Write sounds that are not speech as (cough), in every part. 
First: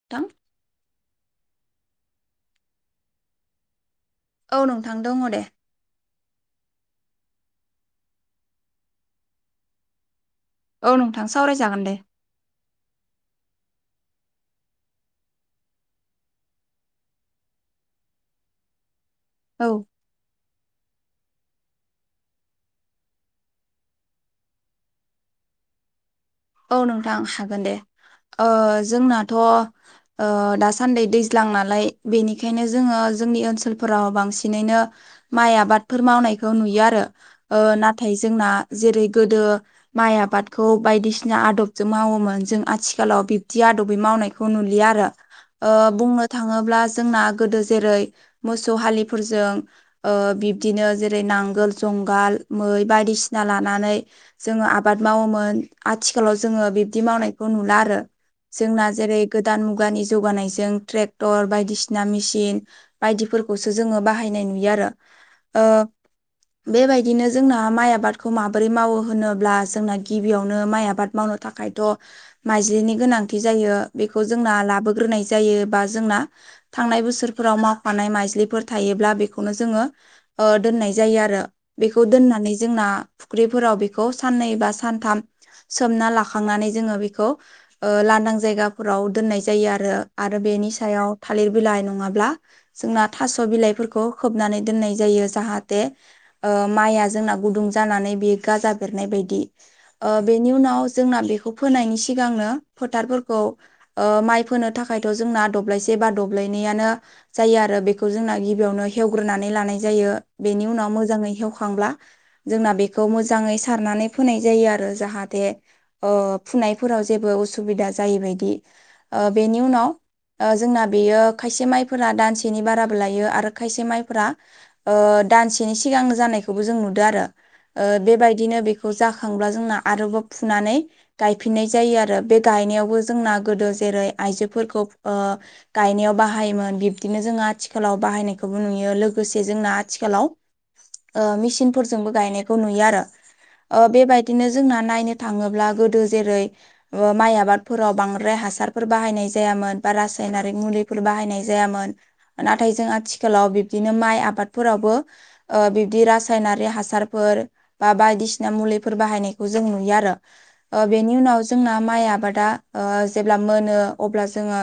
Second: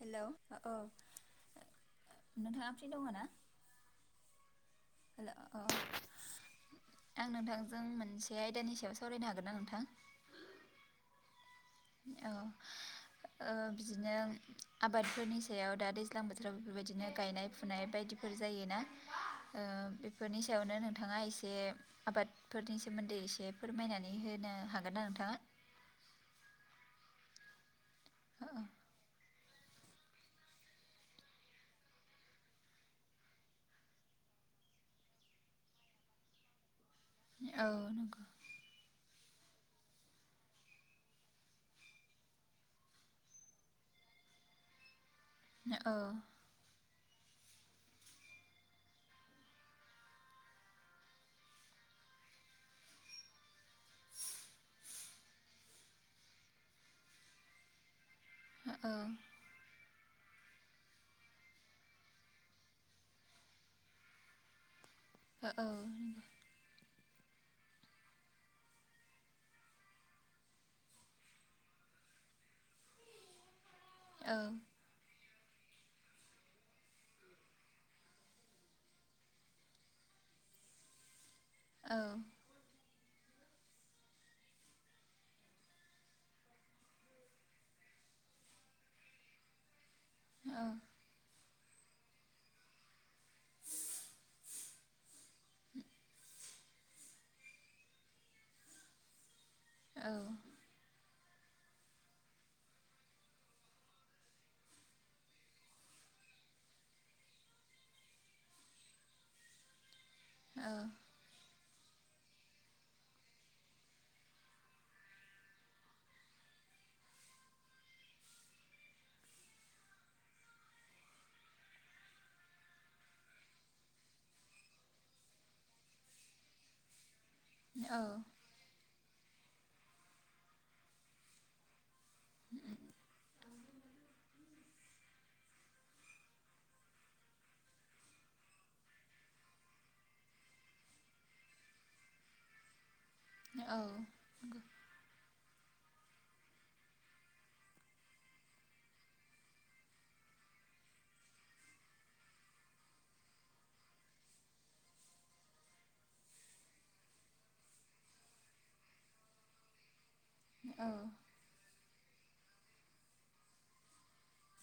हेल' नोंथां औ नोंथाङा फ्रि दङ ना? औ नोंथां दङ हेल' दे औ आं नोंथांजों मोनसे आयदानि सायाव सावरायनो हागोन ना नोंथां? औ नोंथां सावराय जागोन दे। औ ओ बिदिनो आबादफोरनि सायाव दा दैज्लां बोथोराव बेफोरबायदिनो गायनाय फुनाय बायदि बे फोर जायोना औ ओ बेफोरनि सायावनो नोंथाङा एसे आबादफोरनि सोमोन्दै एसे फोरमायनानै होनो हागोन ना नोंथाङा? औ नोंथां हागोन दे औ ओ जोंनाथ' ओ दासान्दि दैज्लां नालाय बेनिखायनो जोङो जोंनि ओनसोलफोराव बांसिनैनो माइ आबादफोर मावनायखौ नुयो आरो। ओ औ नाथाय नंगौ जोंना जेरै गोदो माइ आबादखौ बायदिसिना बिदिसिना आदबजों मावोमोन जों आथिखालाव बिब्दि आदबै मावनायखौ नुलिया आरो ओ औ औ बुंनो थाङोब्ला जोंना गोदो जेरै मोसौ हालिफोरजों ओ बिब्दिनो जेरै नांगोल जंगाल मै बायदिसिना लानानै जोङो आबाद मावोमोन। आथिखालाव जोङो बिब्दि मावनायखौ नुला आरो जोंना औ जेरै गो दान मुगानि जौगानायजों ट्रेक्टर बायदिसिना मेसिन बायदिफोरखौसो जोङो बाहायनाय नुयो आरो। हो औ ओ बेबायदिनो जोंना माइ आबादखौ माबोरै मावो होनोब्ला जोंना गिबियाव नो माइ आबाद मावनो थाखायथ' माइज्लिनि गोनांथि जायो बेखौ औ जोंना लाबोग्रोनाय जा जायो बा जोंना थांनाय बोसोरफोराव मावफानाय माइज्लिफोर थायोब्ला बेखौनो जोङो ओ दोननाय जायो आरो। औ बेखौ दोननानै जोंना फुख्रिफोराव बेखौ साननै बा सानथाम सोमना लाखांनानै जोङो बेखौ ओ लांदां जायगाफोराव दोननाय जायो आरो। आरो बेनि सायाव थालिर बिलाइ नङाब्ला जोंना थास' बिलाइफोरखौ खोबनानै दोननाय जायो जाहाथे माइया जोंना गुदुं जानानै बेयो गाजा बेरनाय बायदि ओ बेनि उनाव जोंना बेखौ फोनायनि सिगांनो फोथारफोरखौ माइ फोनो थाखायथ' जोंना दब्लायसे बा दब्लायनैयानो जायो आरो बेखौ जोंना गिबियावनो हेवग्रोनानै लानाय जायो बेनि उनाव मोजाङै हेवखांब्ला जोंना बेखौ मोजाङै सारनानै फोनाय जायो आरो जाहाथे ओ फुनायफोराव जेबो असुबिदा जायैबायदि ओ बेनि उनाव ओ जोंना बेयो खायसे माइफोरा दानसेनि बाराबो लायो आरो खायसे माइफोरा ओ दानसेनि सिगां जानायखौबो जों नुदों आरो ओ औ बेबायदिनो बेखौ जाखांब्ला जोंना आरोबाव फुनानै गायफिननाय जायो आरो आरो बे गायनायावबो जोंना गोदो जेरै आइजोफोरखौ गायनायाव बाहायोमोन बिब्दिनो जोङो आथिखालाव बाहायनायखौबो नुयो लोगोसे जोंना आथिखालाव मेसिनफोरजोंबो गायनायखौ नुयो आरो बेबायदिनो ना नायनो थाङोब्ला गोदो जेरै माइ आबादफोराव बांद्राय हासारफोर बाहायनाय जायामोन बा रासायनारिक मुलिफोर बाहायनाय जायामोन नाथाय जों आथिखालाव बिब्दिनो माइ आबादफोरावबो बिबदि रासायनारि हासारफोर बा बायदिसिना मुलिफोर बाहायनाय खौ जों नुयो आरो औ बेनि उनाव जोंना माइ आबादा ओ जेब्ला मोनो अब्ला जोङो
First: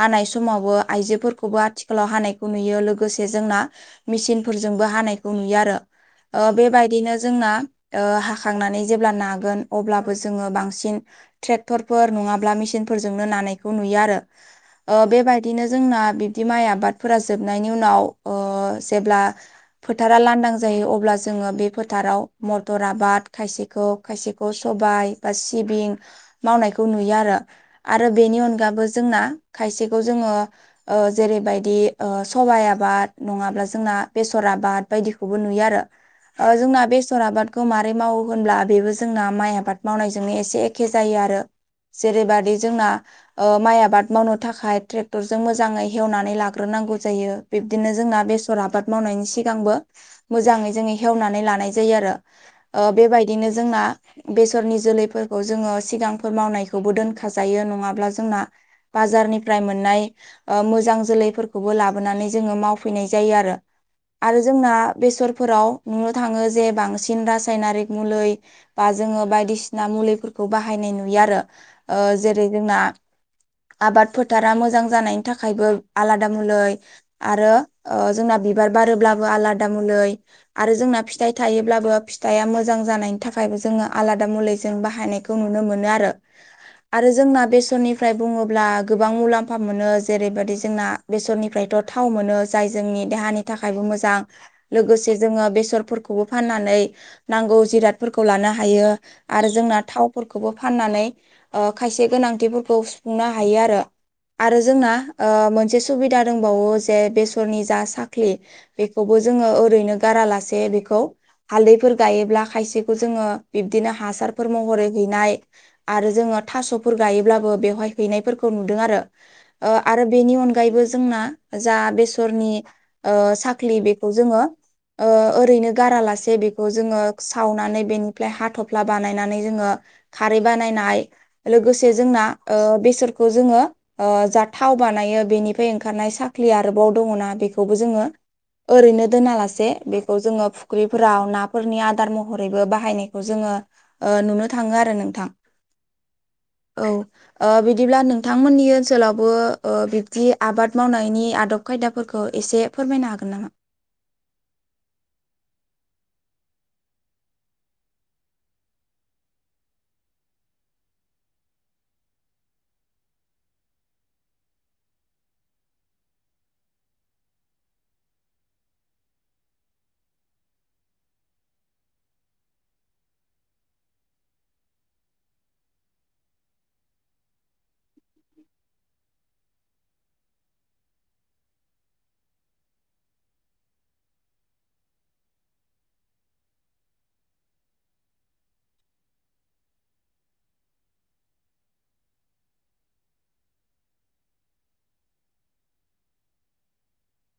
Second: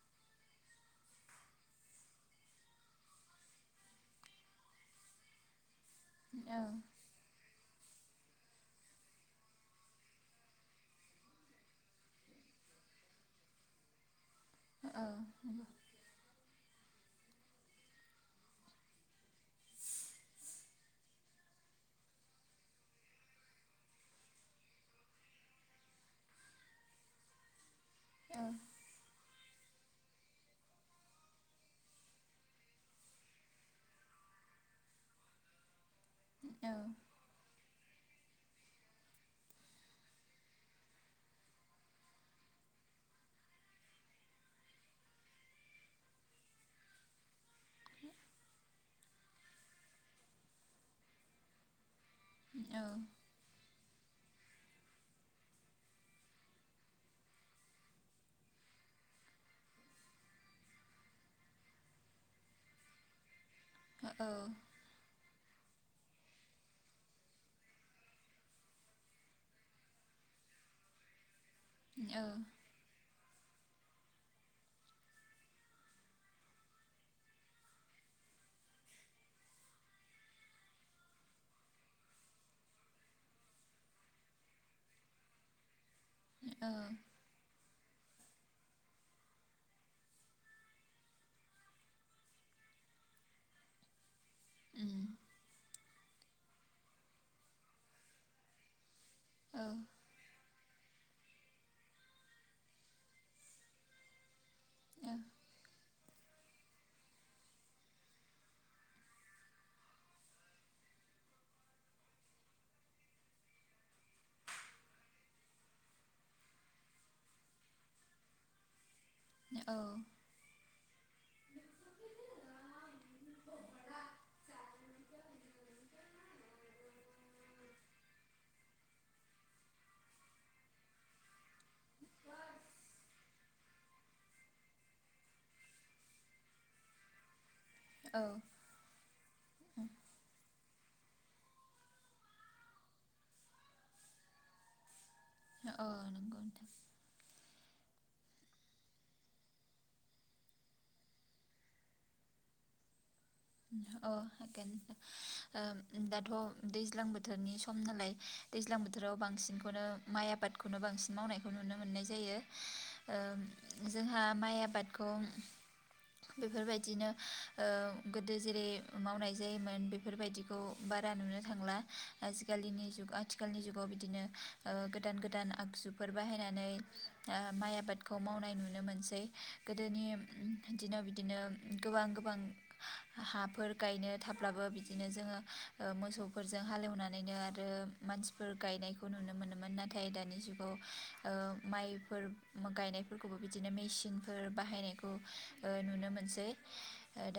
हानाय समावबो आइजोफोरखौबो आथिखालाव हानायखौ नुयो लोगोसे जोंना मेसिनफोरजोंबो हानायखौ नुयो आरो ओ नंगौ बेबायदिनो जोंना ओ हाखांनानै जेब्ला नागोन अब्लाबो जोङो बांसिन ट्रेक्टरफोर नङाब्ला मेसिनफोरजोंनो नानायखौ नुयो आरो नोंथां बेबायदिनो जोंना बिफो बिदि माइ आबादफोरा जोबनायनि उनाव जेब्ला फोथारा लांदां जायो अब्ला जोङो बे फोथाराव मटर आबाद खायसे खायसेखौ सबाय बा सिबिं मावनायखौ नुयो आरो आरो बेनि अनगाबो जोंना खायसेखौ जोङो जेरैबायदि सबाइ आबाद नङाब्ला जोंना बेसर आबाद बायदिखौबो नुयो आरो जोंना बेसर आबादखौ मारै मावो होनब्ला बेबो जोंना माइ आबाद मावनायजोंनो एसे एखे जायो आरो जेरैबादि जोंना ओ माइ आबाद मावनो थाखाय ट्रेक्टरजों मोजाङै हेवनानै लाग्रोनांगौ जायो बिब्दिनो जोंना बेसर आबाद मावनायनि सिगांबो मोजाङै जोङो हेवनानै लानाय जायो आरो औ बेदिनो जोंना बेसरनि जोलैफोरखौ जोङो सिगांफोर मावनायखौबो दोनखाजायो नङाब्ला जोंना बाजारनिफ्राय मोननाय ओ मोजां जोलैफोरखौबो लाबोनानै जोङो मावफैनाय जायो आरो आरो जोंना बेसरफोराव नुनो थाङो जे बांसिन रासायनारिक मुलै बा जोङो बायदिसिना मुलिफोरखौ बाहायनाय नुयो आरो ओ जेरै जोंना आबाद फोथारा मोजां जानायनि थाखायबो आलादा मुलै आरो ओ जोंना बिबार बारोब्लाबो आलादा मुलै आरो जोंना फिथाइ थायोब्लाबो फिथाइआ मोज जां जानायनि थाखायबो जोङो आलादा मुलै जों बाहायनायखौ नुनो मोनो आरो आरो जोंना बेसरनि फ्राय बुङोब्ला गोबां मुलाम्फा मोनो जेरैबायदि जोंना बेसरनिफ्रायथ' थाव मोनो जाय जोंनि देहानि थाखायबो मोजां लोगोसे जोङो बेसरफोरखौबो फाननानै नांगौ जिरादफोरखौ लानो हायो आरो जोंना थावफोरखौबो फाननानै ओ खायसे गोनांथिफोरखौ सुफुंनो हायो आरो आरो जोंना ओ मोनसे सुबिदा दंबावो जे बेसरनि जा साख्रि बेखौबो जोङो ओरैनो गारालासे बेखौ हालदैफोरखौ गायोब्ला खायसेखौ जोङो बिब्दिनो हासारफोर महरै हैनाय आरो जोङो थास'फोर गायोब्लाबो बेवहाय हैनायफोरखौ नुदों आरो ओ आरो बेनि अनगायै अनगायैबो जोंना जा बेसरनि साख्लि बेखौ जोङो ओरैनो गारालासे बे खौ जोङो सावनानै बेनिफ्राय हाथफ्ला बानायनानै जोङो खारै बानायनाय लोगोसे जोंना बेसरखौ जोङो जा थाव बानायो बेनिफ्राय ओंखारनाय साख्रि आरोबाव दङना बेखौ बेबो जोङो ओरैनो दोनालासे बेखौ जोङो फुख्रिफोराव ना फोरनि आदार महरैबो बाहायनायखौ जोङो ओ नुनो थाङो आरो नोंथां औ नंगौ नोंथां औ बिदिब्ला नोंथांमोननि ओनसोलावबो ओ बिब्दि आबाद मावनायनि आदब खायदाफोरखौ एसे फोरमायनो हागोन नामा? अ हागोन ओ दाथ' दैज्लां बोथोरनि सम नालाय दैज्लां बोथोराव बांसिनखौनो माइ आबादखौनो बांसिन मावनायखौ नुनो मोननाय जायो। ओ जोंहा माइ आबादखौ बेफोर बायदिनो ओ गोदो जेरै मावनाय जायोमोन बेफोरबायदिखौ बारा नुनो थांला। आजिखालिनि जुग आथिखालनि जुगाव बिदिनो गोदान गोदान आगजुफोर बाहायनानै माइ आबादखौ मावनाय नुनो मोनसै गोदोनि दिनाव बिदिनो। गोबां गोबां हाफोर गायनो थाब्लाबो बिदिनो जोङो मोसौफोरजों हालेवनानैनो आरो मानसिफोर गायनायखौ नुनो मोनोमोन नाथाय दानि जुगाव माइफोर गायनायफोरखौबो बिदिनो मेसिनफोर बाहायनायखौ नुनो मोनसै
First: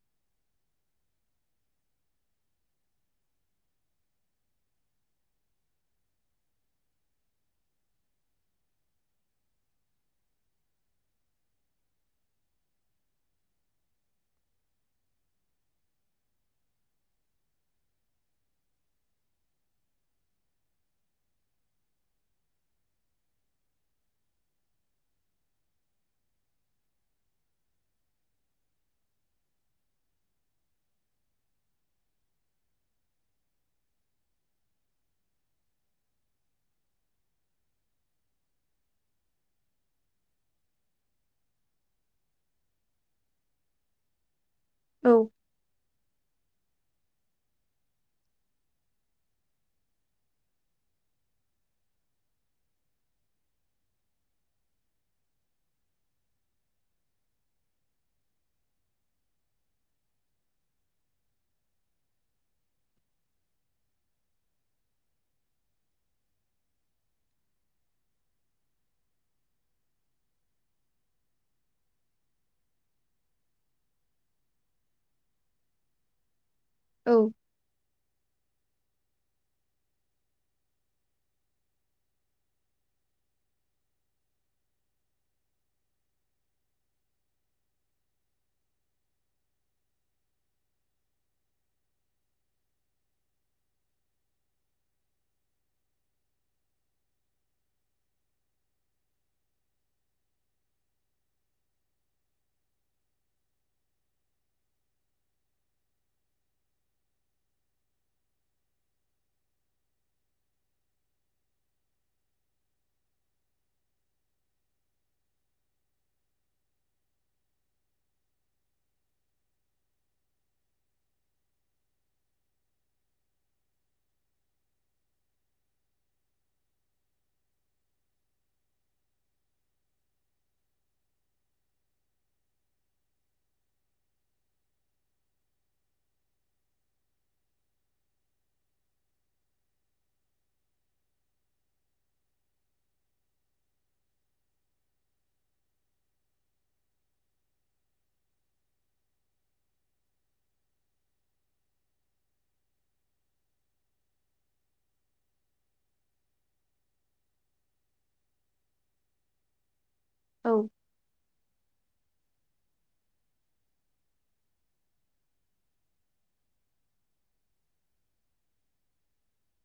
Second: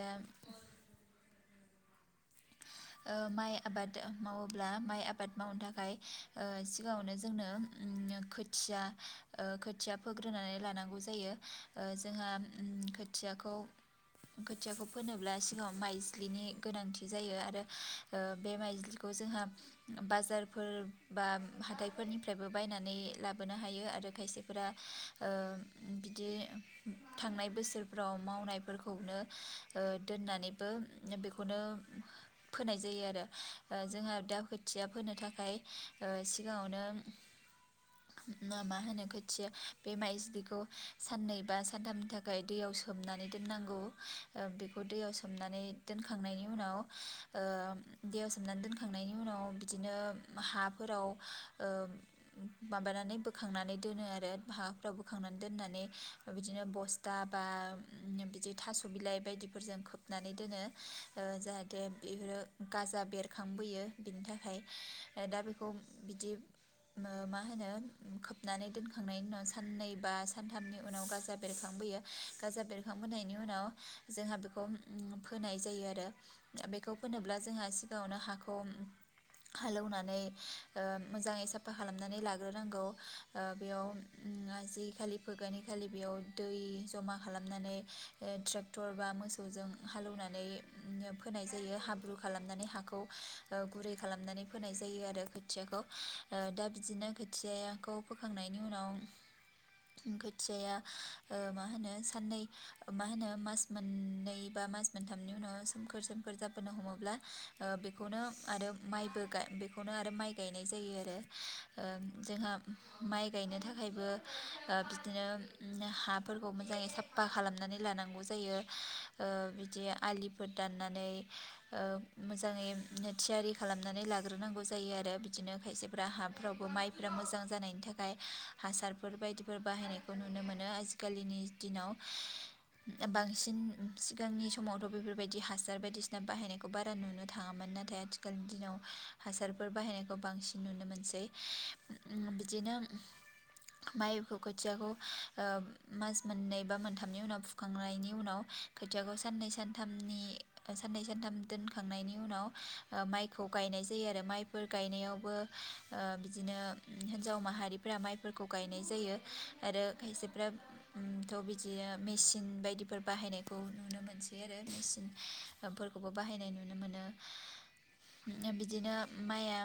दा अ माइ आबाद मावोब्ला माइ आबाद मावनो थाखाय ओ सिगाङावनो जोंनो खोथिया ओ खोथिया फोग्रोनानै लानांगौ जायो जोंहा खोथियाखौ खोथियाखौ फोनोब्ला सिगाङाव माइजलिनि गोनांथि बि जायो आरो ओ बे माइजलिखौ जोंहा बाजारफोर बा हाथाइफोरनिफ्रायबो बायनानै लाबोनो हायो आरो खायसेफोरा ओ बिदि थांनाय बोसोरफ्राव मावनायफोरखौनो दोननानैबो बेखौनो फोनाय जायो आरो जोंहा दा खोथिया फोनो थाखाय सिगाङावनो। (unintelligible) मा होनो खोथियो बे माइजलिखौ साननै बा सानथाम थाखाय दैयाव सोमनानै दोननांगौ बेखौ औ दैयाव सोमनानै दोनखांनायनि उनाव दैयाव सोमनानै दोनखांनायनि उनाव बिदिनो हाफोराव माबानानै बोखांनानै दोनो आरो हाफ्राव बोखांनानै दोननानै बिदिनो बस थाबा बिदि थास' बिलाइ बायदिफोरजों खोबनानै दोनो जायहा थे बेफोरो गाजा बेरखांबोयो बिनि थाखाय दा बेखौ बिदि मा होनो खोबनानै दोनखांनायनि उनाव साननै बा सानथामनि उनाव गाजा बेरखांबोयो। गाजा बेरखांबोनायनि उनाव जोंहा बेखौ फोनाय जायो आरो द बेखौ औ फोनोब्ला जोंहा सिगाङावनो हाखौ हालेवनानै मोजाङै साफा खालामनानै लाग्रोनांगौ बेयाव आ जि खालि फोगानि खालि बेयाव दै जमा खालामनानै। ट्रेक्टर बा मोसौजों हालौवनानै फोनाय जायो हाब्रु खालामनानै हाखौ गुरै खालामनानै फोनाय जायो आरो खोथियाखौ दा बिदिनो खोथियाखौ फोखांनायनि उनाव खोथियाया मा होनो साननै मा होनो मास मोननै बा मास मोनथामनि उनाव सोमखोर सोमखोर जाबोनो हमोब्ला बेखौनो आरो माइबो खौनो आरो माइ गायनाय जायो आरो जोंहा माइ गायनो थाखायबो बिदिनो हाफोरखौ मोजाङै साफ सफा खालामनानै लानांगौ जायो बिदि आलि फोर दाननानै मोजाङै थियारि खालामनानै लाग्रोनांगौ जायो आरो। बिदिनो खायसेफ्रा हाफ्रावबो माइफोरा मोजां जानायनि थाखाय हासारफोर बायदिफोर बाहायनाय खौ नुनो मोनो आजिखालिनि दिनाव बांसिन सिगांनि समावथ' बेफोर बेफोर बायदि हासार बायदिसिना बाहायनायखौ बारा नुनो थाङामोन नाथाय आथिखालनि दिनाव हासारफोर बाहायनायखौ बांसिन नुनो मोनसै बिदिनो माइखौ खोथियाखौ मास मोननै बा मोनथामनि उनाव फुखांनायनि उनाव खैथियाखौ साननै सानथामनि साननै सानथाम दोनखांनायनि उनाव माइखौ गायनाय जायो आरो माइफोर गायनायावबो बिदिनो हिनजाव माहारिफोरा माइफोरखौ गायनाय जायो आरो खायसे। औ थ' बिदिनो मेसिन बायदिफोर बाहायनायखौ नुनो मोनसै बि आरो मेसिन फोरफोरखौबो बाहायनाय नुनो मोनो। बिदिनो माइया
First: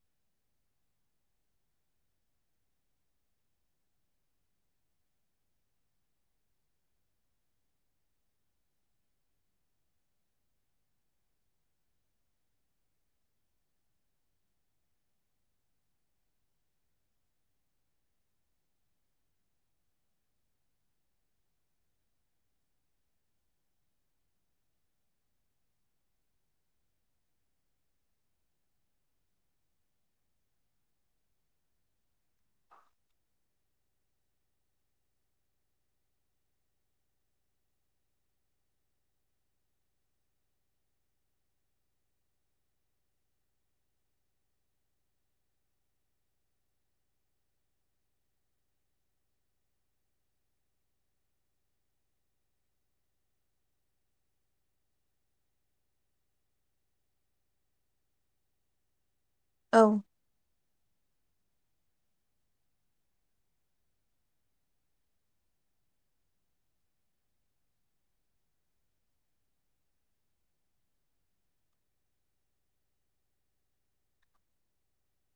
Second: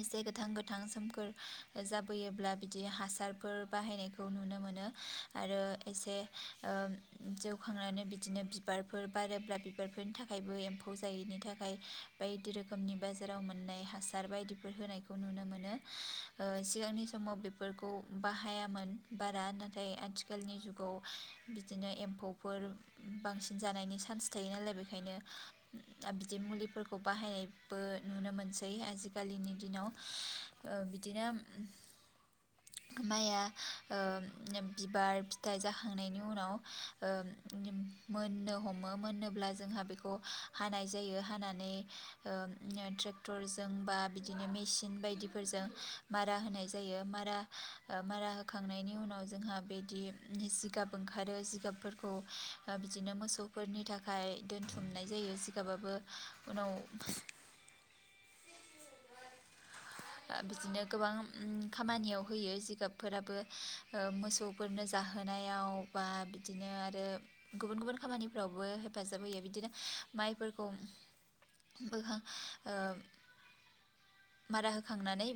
एसे गोथां गोथां सोमखोर जाबोयोब्ला बिदि हासारफोर बाहायनायखौ खौ नुनो मोनो आरो एसे जौखांनानै बि बिदिनो बिबारफोर बारोब्ला बिबारफोरनि थाखायबो एम्फौ जायैनि थाखाय बायदि रोखोम रोखोमनि बाजाराव मोननाय हासार बायदिफोर होनायखौ नुनो मोनो सिगांनि समाव बेफोर फोरखौ बाहायामोन बारा नाथाय आथिखालनि जुगाव बिदिनो एम्फौफोर बांसिन जानायनि चान्स थायो नालाय बेखायनो बिदि मुलिफोरखौ बाहायनायबो नुनो मोनसै आजिखालिनि दिनाव। बिदिनो माइया बिबार फिथाइ जाखांनायनि उनाव। मोननो हमो मोनोब्ला जोंहा बेखौ हानाय जायो हानानै ट्रेक्टरजों बा बिदिनो मेसिन बायदिफोरजों मारा होनाय जायो मारा मारा होखांनायनि उनाव जोंहा बिदि जिगाब ओंखारो जिगाबफोरखौ बिदिनो मोसौफोरनि थाखाय दोनथुमनाय जायो जिगाबाबो उनाव (unintelligible) औ बिदिनो गोबां खामानियाव होयो जिगाबफोराबो मोसौ फोरनो जाहोनायाव बा बिदिनो आरो गुबुन गुबुन खामानिफ्रावबो हेफाजाब होयो बिदिनो माइफोरखौ बोखां मारा होखांनानै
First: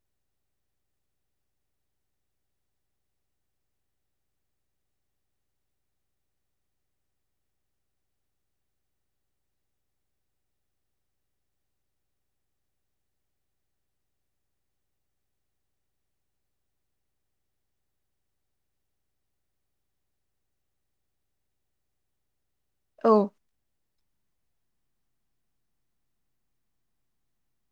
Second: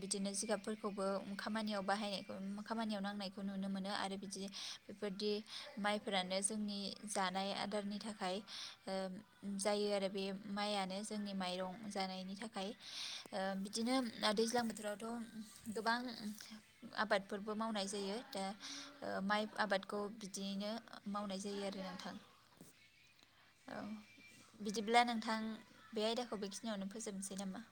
बिदिनो जिगाबफोरखौबो खामानियाव बाहायनायखौ खामानियाव नांनायखौ खौ नुनो मोनो आरो बिदि बेफोरदि माइफोरानो जोंनि जानाय आदारनि थाखाय जायो आरो बे माइआनो जोंनि माइरं जानायनि थाखाय बिदिनो दैज्लां बोथोरावथ' गोबां आबादफोरबो मावनाय जायो दा माइ आबादखौ बिदियैनो मावनाय जायो आरो नोंथां औ औ बिदिब्ला नोंथां बे आयदाखौ बेखिनियावनो फोजोबसै नामा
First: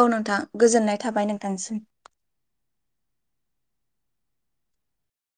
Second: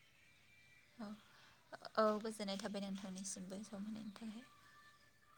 औ नोंथां गोजोननाय औ थाबाय नोंथांनिसिम औ गोजोननाय थाबाय नोंथांनिसिमबो सम होनायनि थाखाय